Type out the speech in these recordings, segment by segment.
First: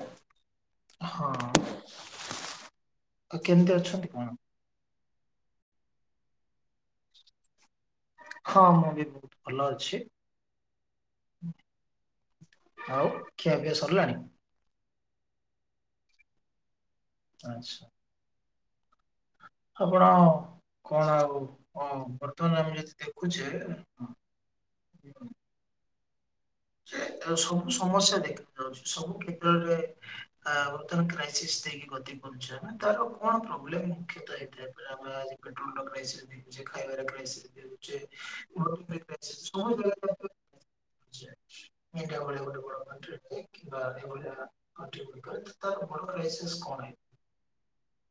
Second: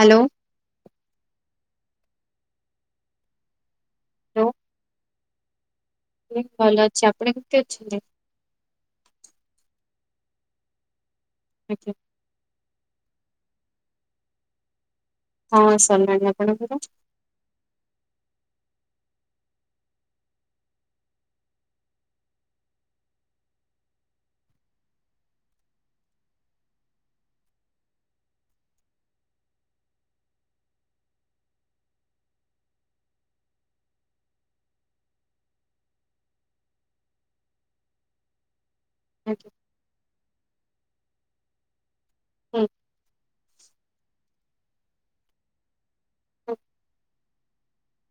Hello. ହଁ ଆଉ କେମିତି ଅଛନ୍ତି ଆପଣ? ହ୍ୟାଲୋ ମୁଁ ଭଲ ଅଛି ଆପଣ କେମିତି ଅଛନ୍ତି। ହଁ ମୁଁବି ବହୁତ ଭଲଅଛି। [unintelligible] ଆଉ ଖିଆପିଆ ସରଲାଣି। ହଁ ସରିଲାଣି ଆପଣଙ୍କର ଆଚ୍ଛା। ଆପଣ କଣ ଆଉ କଣ ବର୍ତ୍ତମାନ ଆମେ ଯଦି ଦେଖୁଛେ [unintelligible] ଏରା ସବୁ ସମସ୍ୟା ଦେଖା ଯାଉଛି ସବୁ କ୍ଷେତ୍ରରେ ଆଉ ତାର କ୍ରାଇସିସ ଦେଇକି ଗତି କରୁଛ ତାର କଣ ପ୍ରୋବ୍ଲେମ ମୁଖ୍ୟତଃ ଆଜ୍ଞା। ହେଇଥିଲା [unintelligible] [unintelligible] [unintelligible] ହୁଁ [unintelligible] ତାର ପୁରୁଣା ଲାଇସେସ୍ କଣ?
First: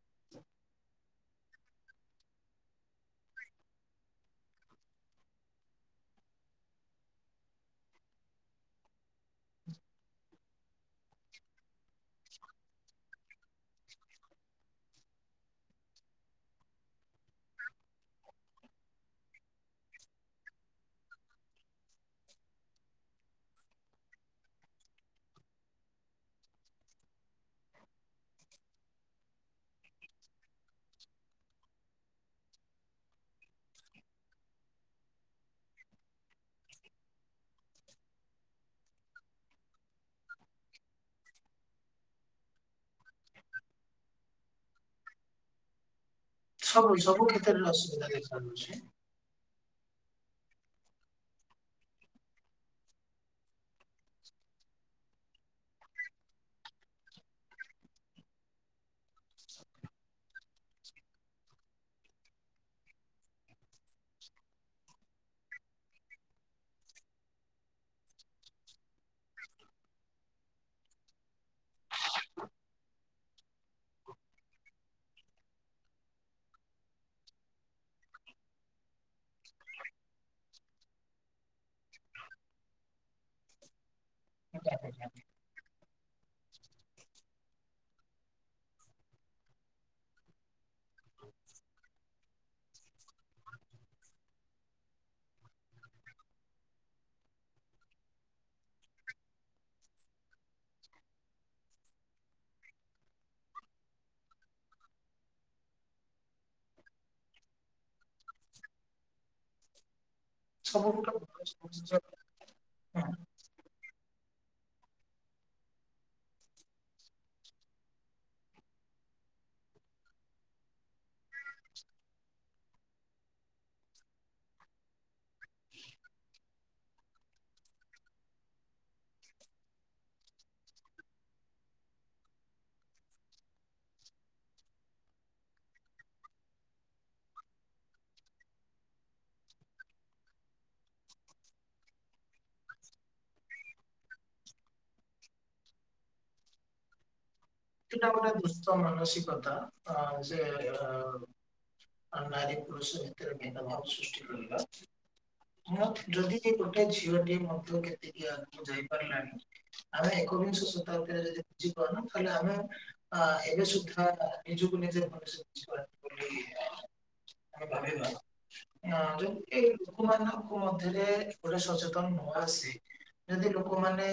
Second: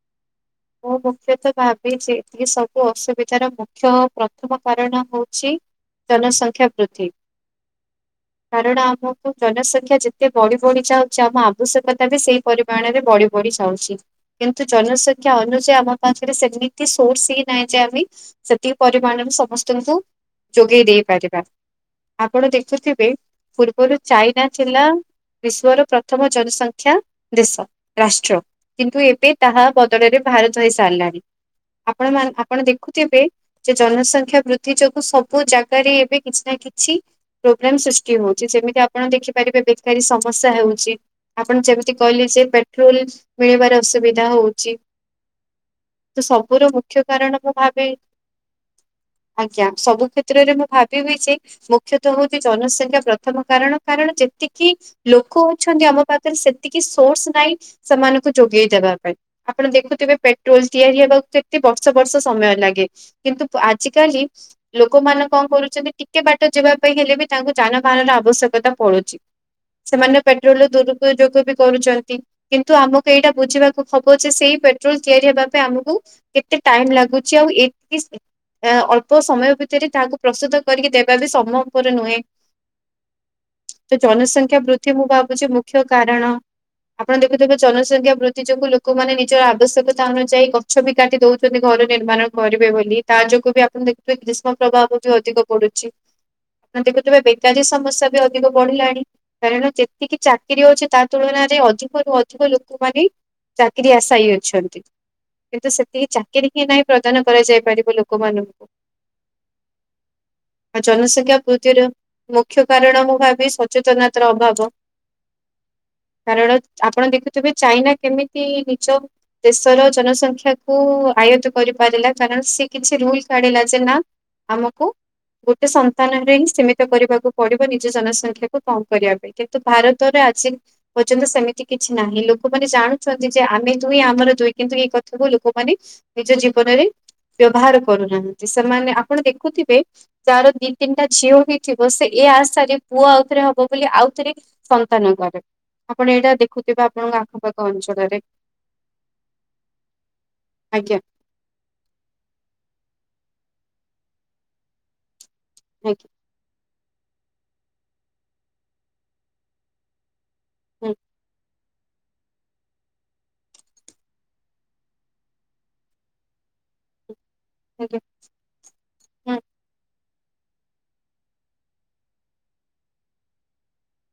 [unintelligible] ମୁଁ ମୁଖ୍ୟତଃ ଭାବି ଏସବୁ ଅସୁବିଧାର ମୁଖ୍ୟ ପ୍ରଥମ କାରଣ ହଉଛି ଜନସଂଖ୍ୟା ବୃଦ୍ଧି କାରଣ ଆମକୁ ଜନସଂଖ୍ୟା ଯେତେ ବଢି ବଢି ଯାଉଛି ଆମ ଆବଶ୍ୟକତା ବି ସେଇ ପରିମାଣରେ ବଢି ବଢ଼ି ଯାଉଛି କିନ୍ତୁ ଜନ ଜୁ ଯେ ଆମ ପାଖରେ ସେମିତି ସୋର୍ସ ହି ନାହିଁ ଯେ ଆମେ ସେତିକି ପରିମାଣରେ ସମସ୍ତଙ୍କୁ ଯୋଗେଇ ଦେଇ ପାରିବା ଆପଣ ଦେଖୁଥିବେ ପୂର୍ବରୁ ଚାଇନା ଥିଲା ବିଶ୍ୱର ପ୍ରଥମ ଜନସଂଖ୍ୟା ଦେଶ ରାଷ୍ଟ୍ର କିନ୍ତୁ ଏବେ ତାହା ରେ ଭାରତ ହେଇସାରିଲାଣି ଆପଣ ମ ଆପଣ ଦେଖୁଥିବେ ଯେ ଜନସଂଖ୍ୟା ବୃଦ୍ଧି ଯୋଗୁଁ ସବୁ ଜାଗାରେ ଏବେ କିଛି ନା କିଛି ପ୍ରୋବ୍ଲେମ ସୃଷ୍ଟି ହଉଛି ଯେମିତି ଆପଣ ଦେଖିପାରିବେ ବେକାରୀ ସମସ୍ୟା ହେଉଛି ଆପଣ ଯେମିତି କହିଲେ ଯେ ପେଟ୍ରୋଲ ମିଳିବାର ଅସୁବିଧା ହଉଛି ତ ସବୁର ସବୁ ମୁଖ୍ୟ ସବୁ କାରଣ ମୁଁ କ୍ଷେତ୍ରରେ ଭାବେ ଅସୁବିଧା ଦେଖାଯାଉଛି। ଆଜ୍ଞା ସବୁ କ୍ଷେତ୍ରରେ ମୁଁ ଭାବିବି ଯେ ମୁଖ୍ୟତଃ ହଉଛି ଜନସଂଖ୍ୟା ପ୍ରଥମ କାରଣ କାରଣ ଯେତିକି ଲୋକ ଅଛନ୍ତି ଆମ ପାଖରେ ସେତିକି ସୋର୍ସ ନାହିଁ ସେମାନଙ୍କୁ ଯୋଗେଇ ଦେବା ପାଇଁ ଆପଣ ଦେଖୁଥିବେ ପେଟ୍ରୋଲ ତିଆରି ହେବାକୁ କେତେ ବର୍ଷ ବର୍ଷ ସମୟ ଲାଗେ କିନ୍ତୁ ଆଜି କାଲି ଲୋକ ମାନେ କଣ କରୁଛନ୍ତି ଟିକେ ବାଟ ଯିବା ପାଇଁ ହେଲେ ବି ତାଙ୍କୁ ଯାନବାହାନ ର ଆବଶ୍ୟକତା ପଡୁଛି ସେମାନେ ପେଟ୍ରୋଲ ଦୁରୁପଯୋଗ ବି କରୁଛନ୍ତି କିନ୍ତୁ ଆମକୁ ଏଇଟା ବୁଝିବାକୁ ହବ ସେଇ ପେଟ୍ରୋଲ ତିଆରି ହେବା ପାଇଁ ଆମକୁ କେତେ ଟାଇମ୍ ଲାଗୁଛି ଆଉ ଏ ଅଳ୍ପ ସମୟ ଭିତରେ ତାହାକୁ ପ୍ରସ୍ତୁତ କରିକି ଦେବା ବି ସମୟ ଉପରେ ନୁହେଁ ତ ଜନସଂଖ୍ୟା ବୃଦ୍ଧି ମୁଁ ଭାବୁଛି ମୁଖ୍ୟ କାରଣ ଆପଣ ଦେଖୁଥିବେ ଜନସଂଖ୍ୟା ବୃଦ୍ଧି ଯୋଗୁ ଲୋକ ଲୋକ ମାନେ ନିଜର ଆବଶ୍ୟକତା ଅନୁଯାୟୀ ଗଛ ବି କାଟି ଦଉଛନ୍ତି ଘର ନିର୍ମାଣ କରିବେ ବୋଲି ତା ଯୋଗୁ ବି ଆପଣ ଦେ ଗ୍ରୀଷ୍ମ ପ୍ରଭାବ ବି ଅଧିକ ପଡୁଛି ଦେଖୁଥିବେ ବେକାରୀ ସମସ୍ୟା ବି ଅଧିକ ବଢିଲାଣି କାରଣ ଯେତିକି ଚାକିରି ଅଛି ତା ତୁଳନାରେ ଅଧିକରୁୁ ଅଧିକ ଲୋକମାନେ ଚାକିରି ଆଶାୟୀ ଅଛନ୍ତି କିନ୍ତୁ ସେତିକି ଚାକିରି ହିଁ ନାହିଁ ପ୍ରଦାନ କରାଯାଇ ପାରିବ ଲୋକମାନଙ୍କୁ ଆ ସବୁ ଗୋଟେ ଏଇଟା ଜନସଂଖ୍ୟା ବୃଦ୍ଧିର ମୁଖ୍ୟ କାରଣ ମୁଁ ଭାବି ସଚେତନତାର ଅଭାବ କାରଣ ଆପଣ ଦେଖୁଥିବେ ଚାଇନା କେମିତି ନିଚ ଦେଶର ଜନସଂଖ୍ୟାକୁୁ ଆୟତ କରିପାରିଲା କାରଣ ସିଏ କିଛି ରୁଲ କାଢିଲା ଯେ ନା ଆମକୁ ଗୋଟେ ସନ୍ତାନରେ ହିଁ ସୀମିତ କରିବାକୁ ପଡିବ ନିଜ ଜନସଂଖ୍ୟାକୁୁ କମ କରିବା ପାଇଁ କିନ୍ତୁ ଭାରତରେ ଆଜି ପର୍ଯ୍ୟନ୍ତ ସେମିତି କିଛି ନାହିଁ ଲୋକମାନେ ଜାଣୁ ଯେ ଆମେ ଦୁଇ ଆମର ଦୁଇ କିନ୍ତୁ ଏଇ କଥାକୁ ଲୋକମାନେ ନିଜ ଜୀବନରେ ବ୍ୟବହାର କରୁନାହାନ୍ତି ସେମାନେ ଆପଣ ଦେଖୁଥିବେ ଯାର ଦି ତିନିଟା ଝିଅ ହେଇଥିବ ସେ ଏ ଆଶା ରେ ପୁଅ ଆଉଥରେ ହବ ବୋଲି ଆଉଥରେ ସନ୍ତାନ କରେ ଆପଣ ଏଇଟା ଦେଖୁଥିବେ ଆପଣଙ୍କ ଆଖପାଖ ଟା ଅଞ୍ଚଳରେ ଗୋଟେ ଦୁ ମାନସିକତା ଯେ ଆଜ୍ଞା ଆ ନାରୀ ପୁରୁଷ ଭିତରେ ଭିନ ଭାବ ସୃଷ୍ଟି କରିବା ଆଜ୍ଞା ଯଦି ଗୋଟେ ଝିଅଟିଏ ମଧ୍ୟ କେତିକି ଆଗକୁ ଯାଇପାରିଲାଣି ଆମେ ଏକବିଂଶ ହୁଁ ଶତାବ୍ଦୀରେ ଯଦି ବୁଝିବ ନା ତାହେଲେ ଆମେ ଅ ଏବେ ସୁଦ୍ଧା ନିଜକୁ ମ [unintelligible] ହୁଁ ତାକୁ ବାଡେଇ ଆଜ୍ଞା ଦବା। ନା ହୁଁ ଯୋମିତି ଏଇ ଲୋକମାନାନଙ୍କ ମଧ୍ୟରେ ଗଟେ ସଚେତନ ନ ଆସିଛି ଯଦି ଲୋକମାନେ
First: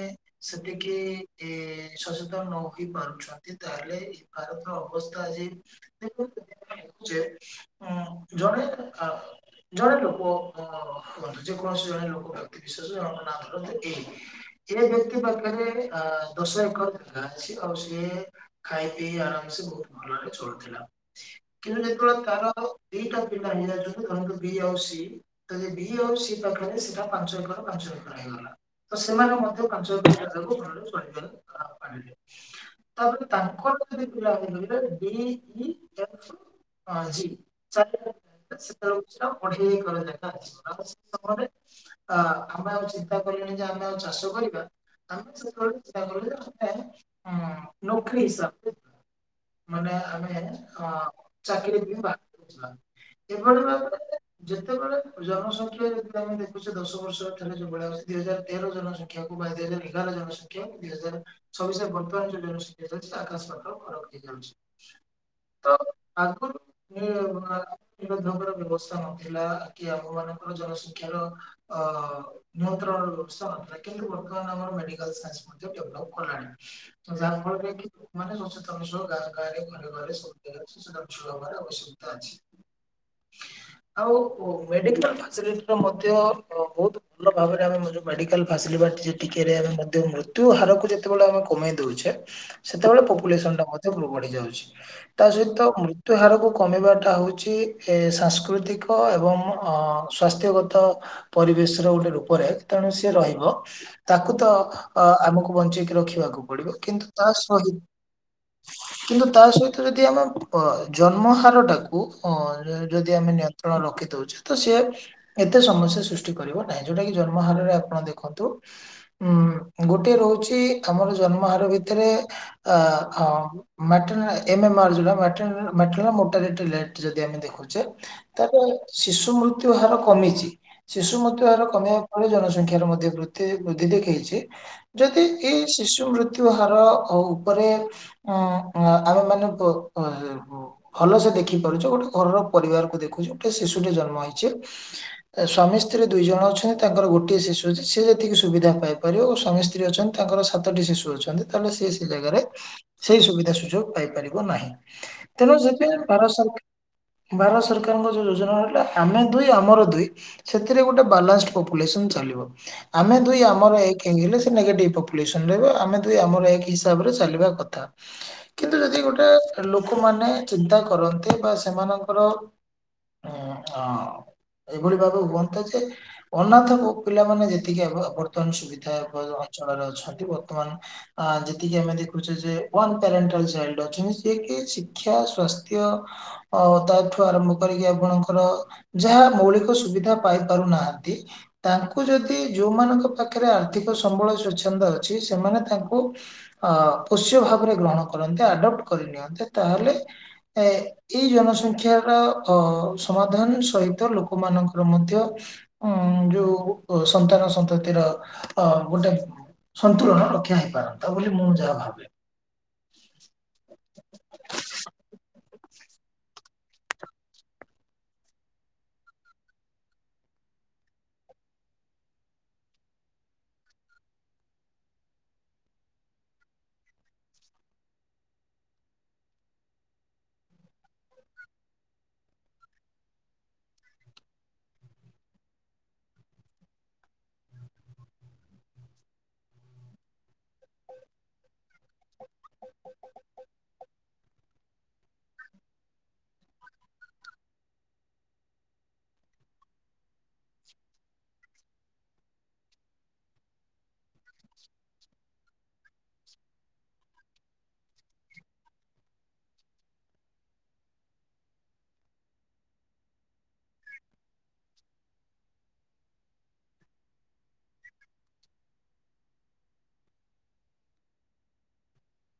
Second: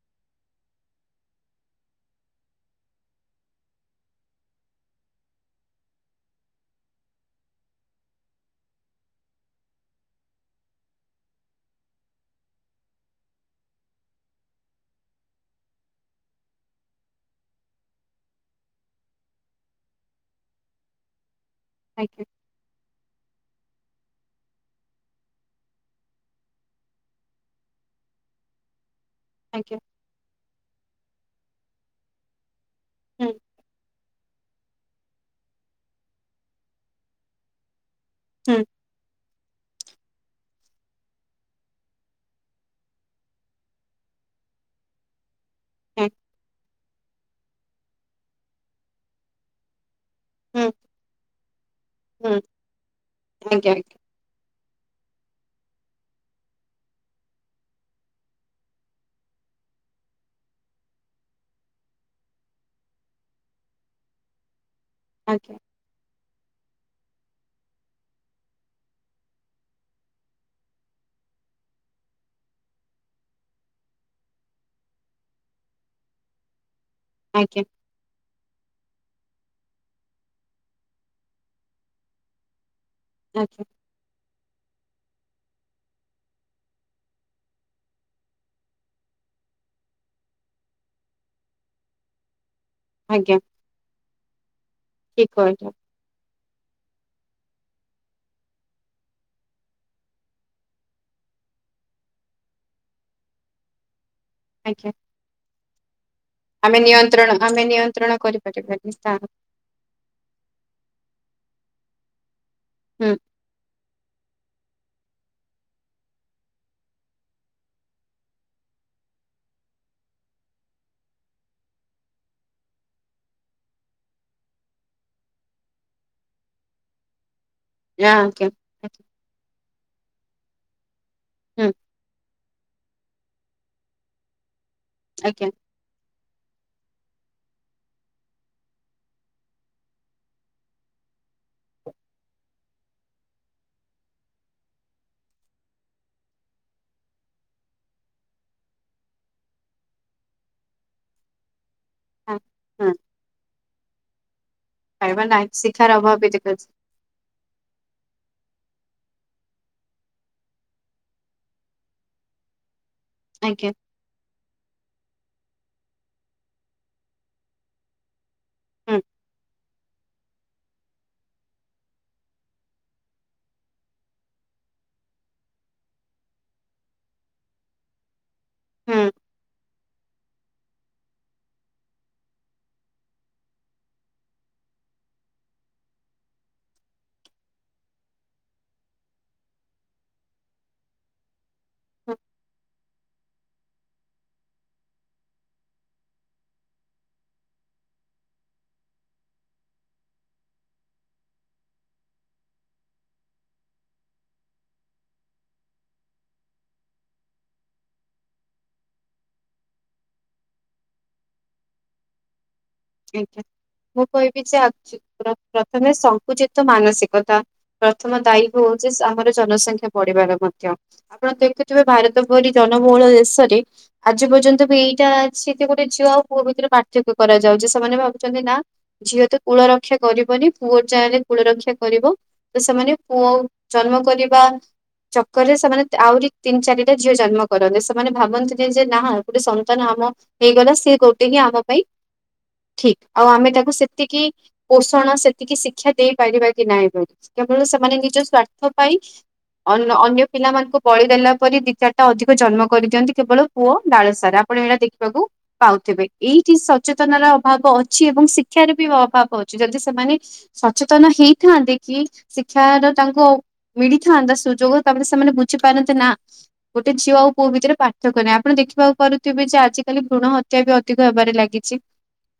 ସେତିକି ଏ ସଚେତନ ନ ହୋଇ ପାରୁଛନ୍ ତାହେଲେ ଭାରତର ଅବସ୍ଥା ଆଜି ଦେଖୁନ୍ତୁ ସେ ଉଁ ଜଣେ ଆଉ ଜଣେ ଲୋକ ଅ ମ ଯେକୌଣସି ଜଣେ ଲୋକ ବ୍ୟକ୍ତି ବିଶେଷ ଜଙ୍କ ନାଁ ଧର ଏଇ। ଏ ବ୍ୟକ୍ତି ପାଖରେ ଅ ଦୋଷ ଏକା ଅଛି ଆଉ ସିଏ ଖାଇ ପିଇ ଆରାମସେ ବୋହୁତ ଭଲରେ ଚଳୁଥିଲା କିନ୍ତୁ ଯେତେବେଳେ ଆଜ୍ଞା ତାର ଦିଟା ପିଲା ନି ଯାନ୍ତୁ ଧରନ୍ତୁ ବି ଆଉ ସି। ତାହେଲେ ବି ଆଉ ସି ପାଖରେ ସେଟା ପାଞ୍ଚ ଏକର ପାଞ୍ଚ ଏକର ହେଇଗଲା। ତ ସେମାନେ ମଧ୍ୟ ଆଜ୍ଞା ପାଞ୍ଚ [unintelligible] ତାପରେ ହୁଁ ତାଙ୍କର ଯଦି ହୁଁ [unintelligible] [unintelligible] ଅଢେଇ ଏକର ଜାଗା ଅଛି [unintelligible] ଅ ଆମେ ଆଉ ଚିନ୍ତା କଲେଣି ଯେ ଆମେ ଆଉ ଚାଷ କରିବା ଆମେ ସେ [unintelligible] ଆଜ୍ଞା ହୁଁ ଚାକିରି ବା ହୁଁ ଆଜ୍ଞା [unintelligible] ଯେତେବେଳେ ଜନସଂଖ୍ୟା ଯଦି ଆମେ ଦେଖୁଛେ ଦଶ ବର୍ଷ ଥରେ ଯୋଉ ଭଳିଆ ଅଉଛି ଦିଇ ହଜାର ତେର ଜନସଂଖ୍ୟା ସଂଖ୍ୟାକୁ ବା ଦୁଇ ହଜାର ଏଗାର ଜନସଂଖ୍ୟା ଦୁଇ ହଜାର ଚବିଶରେ ବର୍ତ୍ତମାନ ଯଉ ଜନସଂଖ୍ୟା ହେଇଯାଉଚି ଆକାଶ ପାତାଳ ଫରକ ହେଇଯାଉଛି। ଆଜ୍ଞା। [unintelligible] ଧଙ୍କ ବ୍ୟବସ୍ଥା ନଥିଲା କି ଆମ ମାନଙ୍କର ଜନସଂଖ୍ୟାର ଅ ନିୟନ୍ତ୍ରଣ ରହୁଚି ତ କିନ୍ତୁ ବର୍ତ୍ତମାନ ଆମର ମେଡିକାଲ ସାଇନ୍ସ ମଧ୍ୟ ଡେଭଲପ୍ କଲାଣି। ଆଜ୍ଞା ଝାଡ଼ଖଣ୍ଡରେ ମାନେ ସଚେତନସିଳ ଗାଁ ଗାଁରେ ଘରେ ଘାରେ ସବୁ ଜାଗାରେ ସଚେତନ ଛୁଆ ହବାର ଆବଶ୍ୟକତା ଅଛି। ଉଁ ହୁଁ। ଆଉ ମେଡିକାଲ ଫାସିଲିଟିର ମଧ୍ୟ ଅ ବୋହୁତୁ ଭଲ ଭାବରେ ଆମେ ଜଉ ମେଡିକାଲ ଫାସିଲଟି ଟିକେରେ ଆମେ ମଧ୍ୟ ମୃତ୍ୟୁହାରାରକୁ ଯେତେବେଳେ ଆମେ କମେଇ ଦଉଚେ ସେତବେଳେ ଆଜ୍ଞା ପପୁଲେସନ ଟା ମଧ୍ୟ ବଢି ଯାଉଚି ତା ଠିକ ସହିତ କହିଲେ ମୃ ତ ଏହାରକୁ କମିବାଟା ହେଉଚି ଏ ସାଂସ୍କୃତିକ ଏବଂ ଅ ସ୍ୱାସ୍ଥ୍ୟଗତ ପରିବେଶ ର ଗୋଟେ ରୂପରେ ତେଣୁ ସିଏ ରହିବ। ତାକୁ ତ ଆଜ୍ଞା ଅ ଆମକୁ ବଞ୍ଚେଇକି ରଖିବାକୁ ପଡିବ ଆମେ କିନ୍ତୁ ତା ନିୟନ୍ତ୍ରଣ ଆମେ ସହିତ ନିୟନ୍ତ୍ରଣ କରିପାରିବାନି ହବିତ୍ କିନ୍ତୁ ତା ସହିତ ଯଦି ଆମେ ଅ ଜନ୍ମହାରାର ଟାକୁ ଅ ହୁଁ ଯଦି ଆମେ ନିୟନ୍ତ୍ରଣ ରଖି ଦଉଚେ ତ ସେ ଏତେ ସମସ୍ୟା ସୃଷ୍ଟି କରିବ ନାହିଁ ଯୋଉଟା କିି ଜନ୍ମ ହାରରେ ଆପଣ ଦେଖନ୍ତୁ। ଉଁ ଗୋଟେ ରହୁଚି ଆମର ଜନ୍ମହାର ଭିତରେ ଆ ଅ ମେଟାରାଲ ଏମ ଏମାର ଯାଉଟା ମେଟେରାଲ ମୋଟାଲେଟ ଯଦି ଆମେ ଦେଖୁଚେ ଯେ ଆଜ୍ଞା ଆଜ୍ଞା ତାପରେ ଶିଶୁ ମୃତ୍ୟୁ ହାର କମିଚି। ଶିଶୁ ମୃତ୍ୟୁ ହାର ହୁଁ କମିଇବା ଫଳରେ ଜନସଂଖ୍ୟାର ମଧ୍ୟ ବୃଦ୍ଧି ବୃଦ୍ଧି ଦେଖେଇଛି ଯଦି ଆଜ୍ଞା ଏଇ ଶିଶୁ ମୃତ୍ୟୁ ହାର ଆ ଉପରେ ଉଁ ଆମେ ମାନେ ଭଲ ସେ ଦେଖି ପାରୁଚେ ଗୋଟେ ଘରର ପରିବାରକୁ ଦେଖୁଚେ ଗୋଟେ ଶିଶୁଟେ ଜନ୍ମ ହେଇଚି। ସ୍ୱାମୀ ସ୍ତ୍ରୀ ଦୁଇ ଜଣ ଅଛନ୍ତି ତାଙ୍କର ଗୋଟିଏ ଶିଶୁ ଅଛି ସିଏ ଯେତିକି ସୁବିଧା ପାଇ ପରିବାର ସ୍ୱାମୀ ସ୍ତ୍ରୀ ଅଛନ୍ତି ତାଙ୍କର ସାତଟି ଶିଶୁ ଅଛନ୍ତି କାରଣ ସିଏ ସି ସେ ହଁ ଜାଗାରେ ହଁ ସେଇ ସୁବିଧା ସୁଯୋଗ ପାଇପାରିବ ନାହିଁ। ପାଇବା ନାହିଁ ତେଣୁ ଯେତେ ଶିକ୍ଷାର ଅଭାବ ବି ଭାରତ ସର ଦେଖାଯାଉଛି ଭାରତ ସରକାରଙ୍କ ଯୋଉ ଯୋଜନା ହେଇଥିଲା ଆମେ ଦୁଇ ଆମର ଦୁଇ ସେଥିରେ ଗୋଟେ ବାଲାନ୍ସ ପପୁଲେସନ୍ ଚାଲିବ। ଆମେ ଦୁଇ ଆଜ୍ଞା ଆମର ଏକ ହେଇଗଲେ ସେ ନେଗଟିଭ ପପୁଲେସନ୍ ରହିବ ଆମେ ଦୁଇ ଆମର ଏକ ହେଇ ସା ରିଲା ପରେ ଚାଲିବ କଥା କିନ୍ତୁ ଯଦି ହୁଁ ଗୋଟେ ଲୋକମାନେ ଚିନ୍ତା କରନ୍ତି ବା ସେମାନଙ୍କର ହୁଁ ଆ ଏଇ ଭଳି ଭାବେ ହୁଅନ୍ତା ଯେ ଅନାଥ ପୁ ପିଲାମାନେ ଯେତିକି ଆଗ ହବ ନୂତନ ସୁବିଧା ହୁଁ ଭଲ ଅଞ୍ଚଳରେ ଅଛନ୍ତି ବର୍ତ୍ତମାନ ଆ ଯେ ତିକି ଆମେ ଦେଖୁଛେ ଯେ ୱାନ୍ ପ୍ୟାରେଣ୍ଟାଲ୍ ଚାଇଲ୍ଡ ଅଛନ୍ତି ଯେ କି ଶିକ୍ଷା ସ୍ବାସ୍ଥ୍ୟ ଅ ତାଠୁ ଆରମ୍ଭ କରିକି ଆପଣଙ୍କର ଯାହା ମୌଳିକ ସୁବିଧା ପାଇ ପାରୁନାହାନ୍ତି ତାଙ୍କୁ ହୁଁ ଯଦି ଯୋଉମାନଙ୍କ ପାଖରେ ଆର୍ଥିକ ସମ୍ବଳ ସ୍ୱଚ୍ଛନ୍ଦରେ ଅଛି ସେମାନେ ତାଙ୍କୁ ଅ ପୋଷ୍ୟ ଭାବରେ ଗ୍ରହଣ କରନ୍ତି ଆଡପ୍ଟ କରି ନିିଅନ୍ତେ ତାହେଲେ ଏ ଏଇ ଜନସଂଖ୍ୟାର ଅ ସମାଧାନ ସହିତ ଲୋକମାନଙ୍କର ମଧ୍ୟ ଉଁ ଯୋଉ ସନ୍ତାନ ସନ୍ତତିର ଆ ଗୋଟେ ସନ୍ତୁଳନ ରକ୍ଷା ହେଇ ପାରନ୍ତା ବୋଲି ମୁଁ ଯାହା ଭାବେ। ଆଜ୍ଞା ମୁଁ କହିବି ଯେ ଆଜି ପ୍ରଥମେ ସଙ୍କୁଚିତ ମାନସିକତା ପ୍ରଥମ ଦାୟୀ ହଉଛି ଆମର ଜନସଂଖ୍ୟା ବଢିବାରେ ମଧ୍ୟ। ଆପଣ ଦେଖୁଥିବେ ଭାରତ ପରି ଜନବହୁଳ ଦେଶରେ ଆଜି ପର୍ଯ୍ୟନ୍ତ ବି ଏଇଟା ଅଛି ଯେ ଗୋଟେ ଝିଅ ଆଉ ପୁଅ ଭିତରେ ପାର୍ଥକ୍ୟ କରାଯାଉଛି ସେ ସେମାନେ ଭାବୁଛନ୍ତି ନା ଝିଅ ତ କୂଳ ରକ୍ଷା କରିବନି ପୁଅ ଚାହିଁଲେ କୂଳ ରକ୍ଷା କରିବ। ତ ସେମାନେ ପୁଅ ଆଉ ଜନ୍ମ କରିବାକୁ ଆ ଚକର ରେ ସେମାନେ ତ ଆହୁରି ତିନି ଚାରିଟା ଝିଅ ଜନ୍ମ କରନ୍ତି ସେମାନେ ଭାବନ୍ତି ଯେ ଯେ ନା ହଁ ଗୋଟେ ସନ୍ତାନ ଆମ ହେଇଗଲା ସିଏ ଗୋଟେ ହିଁ ଆମ ପାଇଁ ଠିକ୍ ଆଉ ଆମେ ତାକୁ ସେତିକି ପୋଷଣ ସେତିକି ଶିକ୍ଷା ଦେଇ ପାରିବା କି ନାଇଁ [inaudible] କେବଳ ସେମାନେ ନିଜ ସ୍ଵାର୍ଥ ପାଇଁ ଅନ ଅନ୍ୟ ପିଲାମାନଙ୍କୁ ବଳି ଦେଲା ପରି ଦି ଚାରିଟା ଅଧିକ ଜନ୍ମ କରିଦିଅନ୍ତି କେବଳ ପୁଅ ଡାଳସାରା ଆପଣମାନେ ଦେଖିବାକୁ ପାଉଥିବେ ଏଇଠି ସଚେତନର ଅଭାବ ଅଛି ଏବଂ ଶିକ୍ଷାରେ ବି ଅଭାବ ଅଛି ଯେଦି ସେମାନେ ସଚେତନ ହେଇଥାନ୍ତେ କି ଶିକ୍ଷାର ତାଙ୍କୁ ମିଳିଥାନ୍ତା ସୁଯୋଗ ତାପରେ ସେମାନେ ବୁଝିପାରନ୍ତେ ନା ଗୋଟେ ଝିଅ ଆଉ ପୁଅ ଭିତରେ ପାର୍ଥକ୍ୟ ନାହିଁ ଆପଣ ଦେଖି ପାରୁଥିବେ ଯେ ଆଜିକାଲି ଭୃଣ ହତ୍ୟା ବି ଅଧିକ ହେବାରେ ଲାଗିଛି।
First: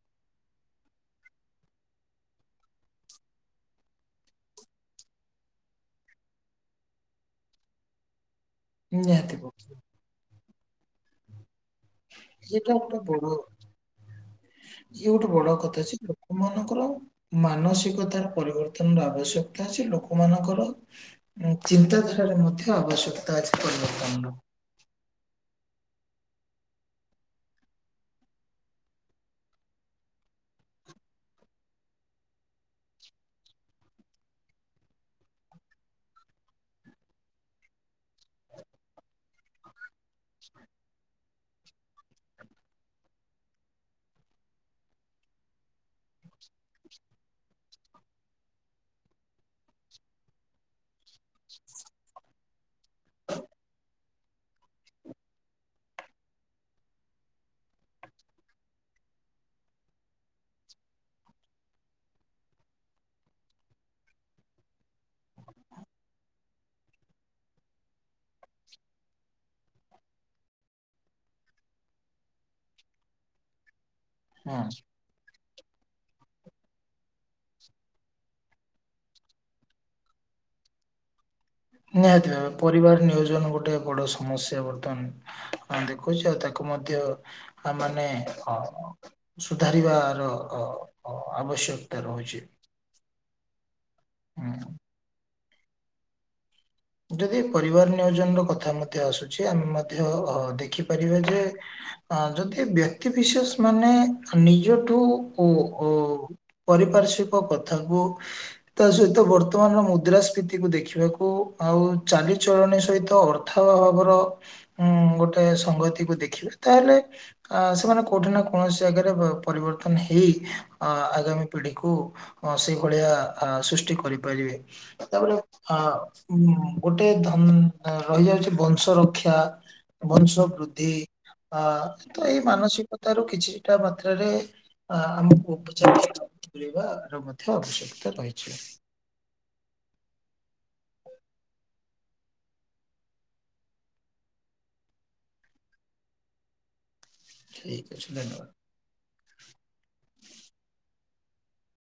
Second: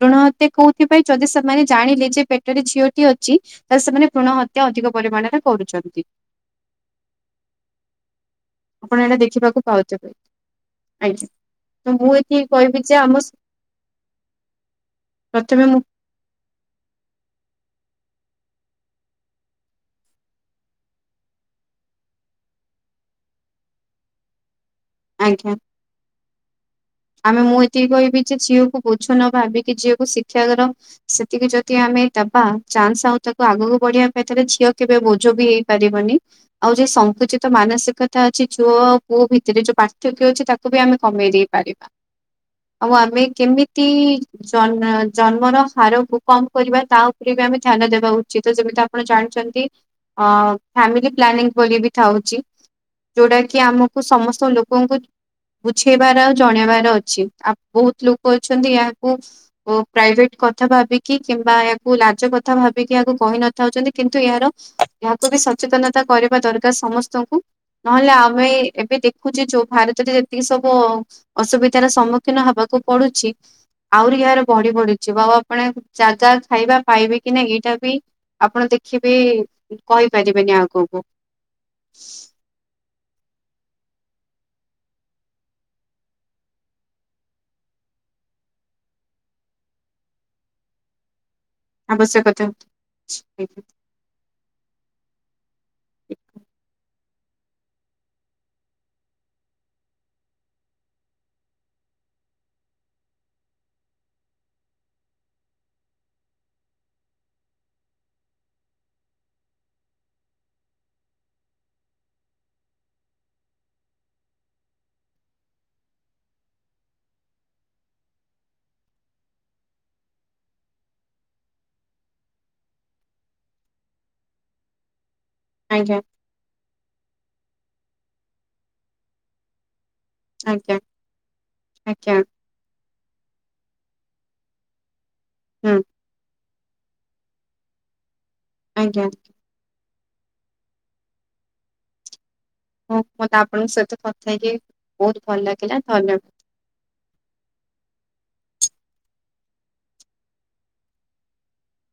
ଭୃଣ ହତ୍ୟା କୋଉଥିପାଇଁ ଯଦି ସେମାନେ ଜାଣିଲେ ଯେ ପେଟରେ ଝିଅଟିଏ ଅଛି ତାହେଲେ ସେମାନେ ଭୃଣ ହତ୍ୟା ଅଧିକ ପରିମାଣରେ କରୁଛନ୍ତି। ଆପଣ ଏଇଟା ନିହାତି ଦେଖିବାକୁ ଭାବେ। ପାଉଥିବେ। ଆଜ୍ଞା ତ ମୁଁ ଏଠି ଏଇଟା କହିବି ଗୋଟେ ଯେ ଆମ ବଡ ସ ଇଏ ଗୋଟେ ବଡ଼ ପ୍ରଥମେ ମୁଁ କଥା ଅଛି ଯୋଉ ମାନଙ୍କର ମାନସିକତାର ପରିବର୍ତ୍ତନର ଆବଶ୍ୟକତା ଅଛି ଲୋକମାନଙ୍କର ଚିନ୍ତାଧାରାରେ ମଧ୍ୟ ଆବଶ୍ୟକତା ଅଛି ପରିବର୍ତ୍ତନର। ଆଜ୍ଞା। ଆମେ ମୁଁ ଏତିକି କହିବି ଯେ ଝିଅକୁ ବୋଝ ନ ଭାବିିକି ଝିଅକୁ ଶିକ୍ଷାକର ସେତିକି ଯଦି ଆମେ ଦବା ଚାନ୍ସ ଆଉ ତାକୁ ଆଗକୁ ବଢିବା ପାଇଁ ତାହେଲେ ଝିଅ କେବେ ବୋଝ ବି ହେଇପାରିବନି। ଆଉ ଯୋଉ ସଂଙ୍କୁଚିତ ମାନସିକତା ଅଛି ଝୁଅ ଆଉ ପୁଅ ଭିତରେ ଯୋଉ ପାର୍ଥକ୍ୟ ଅଛି ତାକୁ ବି ଆମେ କମେଇ ଦେଇପାରିବା ଆଉ ଆମେ କେମିତି ଜ ଜନ୍ମର ହାର କୁ କମ କରିବା ତା ଉପରେ ବି ଆମେ ଧ୍ୟାନ ଦେବା ଉଚିତ ଯେମିତି ଆପଣ ଜାଣିଛନ୍ତି ଅ ଫାମିଲି ପ୍ଲାନିଂ ବୋଲି ବି ଥାଉଛି ଯୋଉଟା କି ଆମକୁ ସମସ୍ତ ଲ ଲୋକଙ୍କୁ ବୁଝେଇବାର ଆଉ ଜଣେଇବାର ଅଛି ଆଉ ବହୁତ ଲୋକ ଅଛନ୍ତି ଏହାକୁ ଓ ପ୍ରାଇଭେଟ କଥା ଭାବିକି କିମ୍ବା ଏହାକୁ ଲାଜ କଥା ଭାବିକି ଏହାକୁ କହି ନଥାଉଛନ୍ତି କିନ୍ତୁ ଏହାର ଏହାକୁ ବି ସଚେତନତା କରିବା ଦରକାର ସମସ୍ତଙ୍କୁ ନହେଲେ ଆମେ ଏବେ ଦେଖ ଯୋଉ ଭାରତରେ ଯେତିକି ସବୁ ଅସୁବିଧାର ସମ୍ମୁଖୀନ ହବାକୁ ପଡୁଛି ଆହୁରି ଏରେ ହଁ ବଢି ବଢି ଯିବ ଆଉ ଆପଣ ଯାଗା ଖାଇବା ପାଇବେ କି ନା ଏଇଟା ବି ଆପଣ ଦେଖିବେ କହିପାରିବେନି ଆଗକୁ। ନିହାତି ଭାବେ ପରିବାର ନିୟୋଜନ ଗୋଟେ ବଡ ସମସ୍ୟା ବର୍ତ୍ତମାନ ଦେଖୁଛି ଆଉ ତାକୁ ମଧ୍ୟ ମାନେ ଅ ସୁଧାରିବାର ଅ ଆବଶ୍ୟକ ଆବଶ୍ୟକତା ଅଛି ହଁ। [inaudible] ଯଦି ପରିବାର ନିୟୋଜନ ର କଥା ମଧ୍ୟ ଆସୁଛି ଆମେ ମଧ୍ୟ ଅ ଦେଖିପାରିବା ଯେ ଅ ଯଦି ବ୍ୟକ୍ତି ବିିଶେଷ ମାନେ ନିଜଠୁ ଓ ଓ ପାରିପାର୍ଶଵିକ କଥାକୁ। ତା ସହିତ ବର୍ତ୍ତମାନର ମୁଦ୍ରା ସ୍ଫୀତିକୁୁ ଦେଖିବାକୁ ଆଉ ଚାଲିଚଳଣି ସହିତ ଅର୍ଥା ଭାବର ଉଁ ଗୋଟେ ସଂଗତିକୁ ଦେଖିଲେ ତାହେଲେ ଆ ସେମାନେ କୋଉଠି ନା କୌଣସି ଜାଗାରେ ପରିବର୍ତ୍ତନ ହେଇ ଆଗାମୀ ପିଢିକୁ ଅ ସେଇଭଳିଆ ସୃଷ୍ଟି କରିପାରିବେ ତାପରେ ଅ ଆଜ୍ଞା ଗୋଟେ ଧନ ରହିଯାଉଛି ବଂଶ ରକ୍ଷା ବଂଶ ଆଜ୍ଞା ବୃଦ୍ଧି ଅ ଆଜ୍ଞା ତ ଏଇ ମାନସିକ ତାର କିଛିଟା ମାତ୍ରାରେ ଅ ଆମକୁ ହୁଁ ଉପଚାର ବାର ମଧ୍ୟ ଆବଶ୍ୟକତା ରହିଛି ଆଜ୍ଞା ହଉ ମତେ ଆପଣଙ୍କ ସହିତ କଥା ହେଇକି ବହୁତ ଭଲ ଲାଗିଲା ଧନ୍ୟବାଦ ଠିକ ଅଛି ଧନ୍ୟବାଦ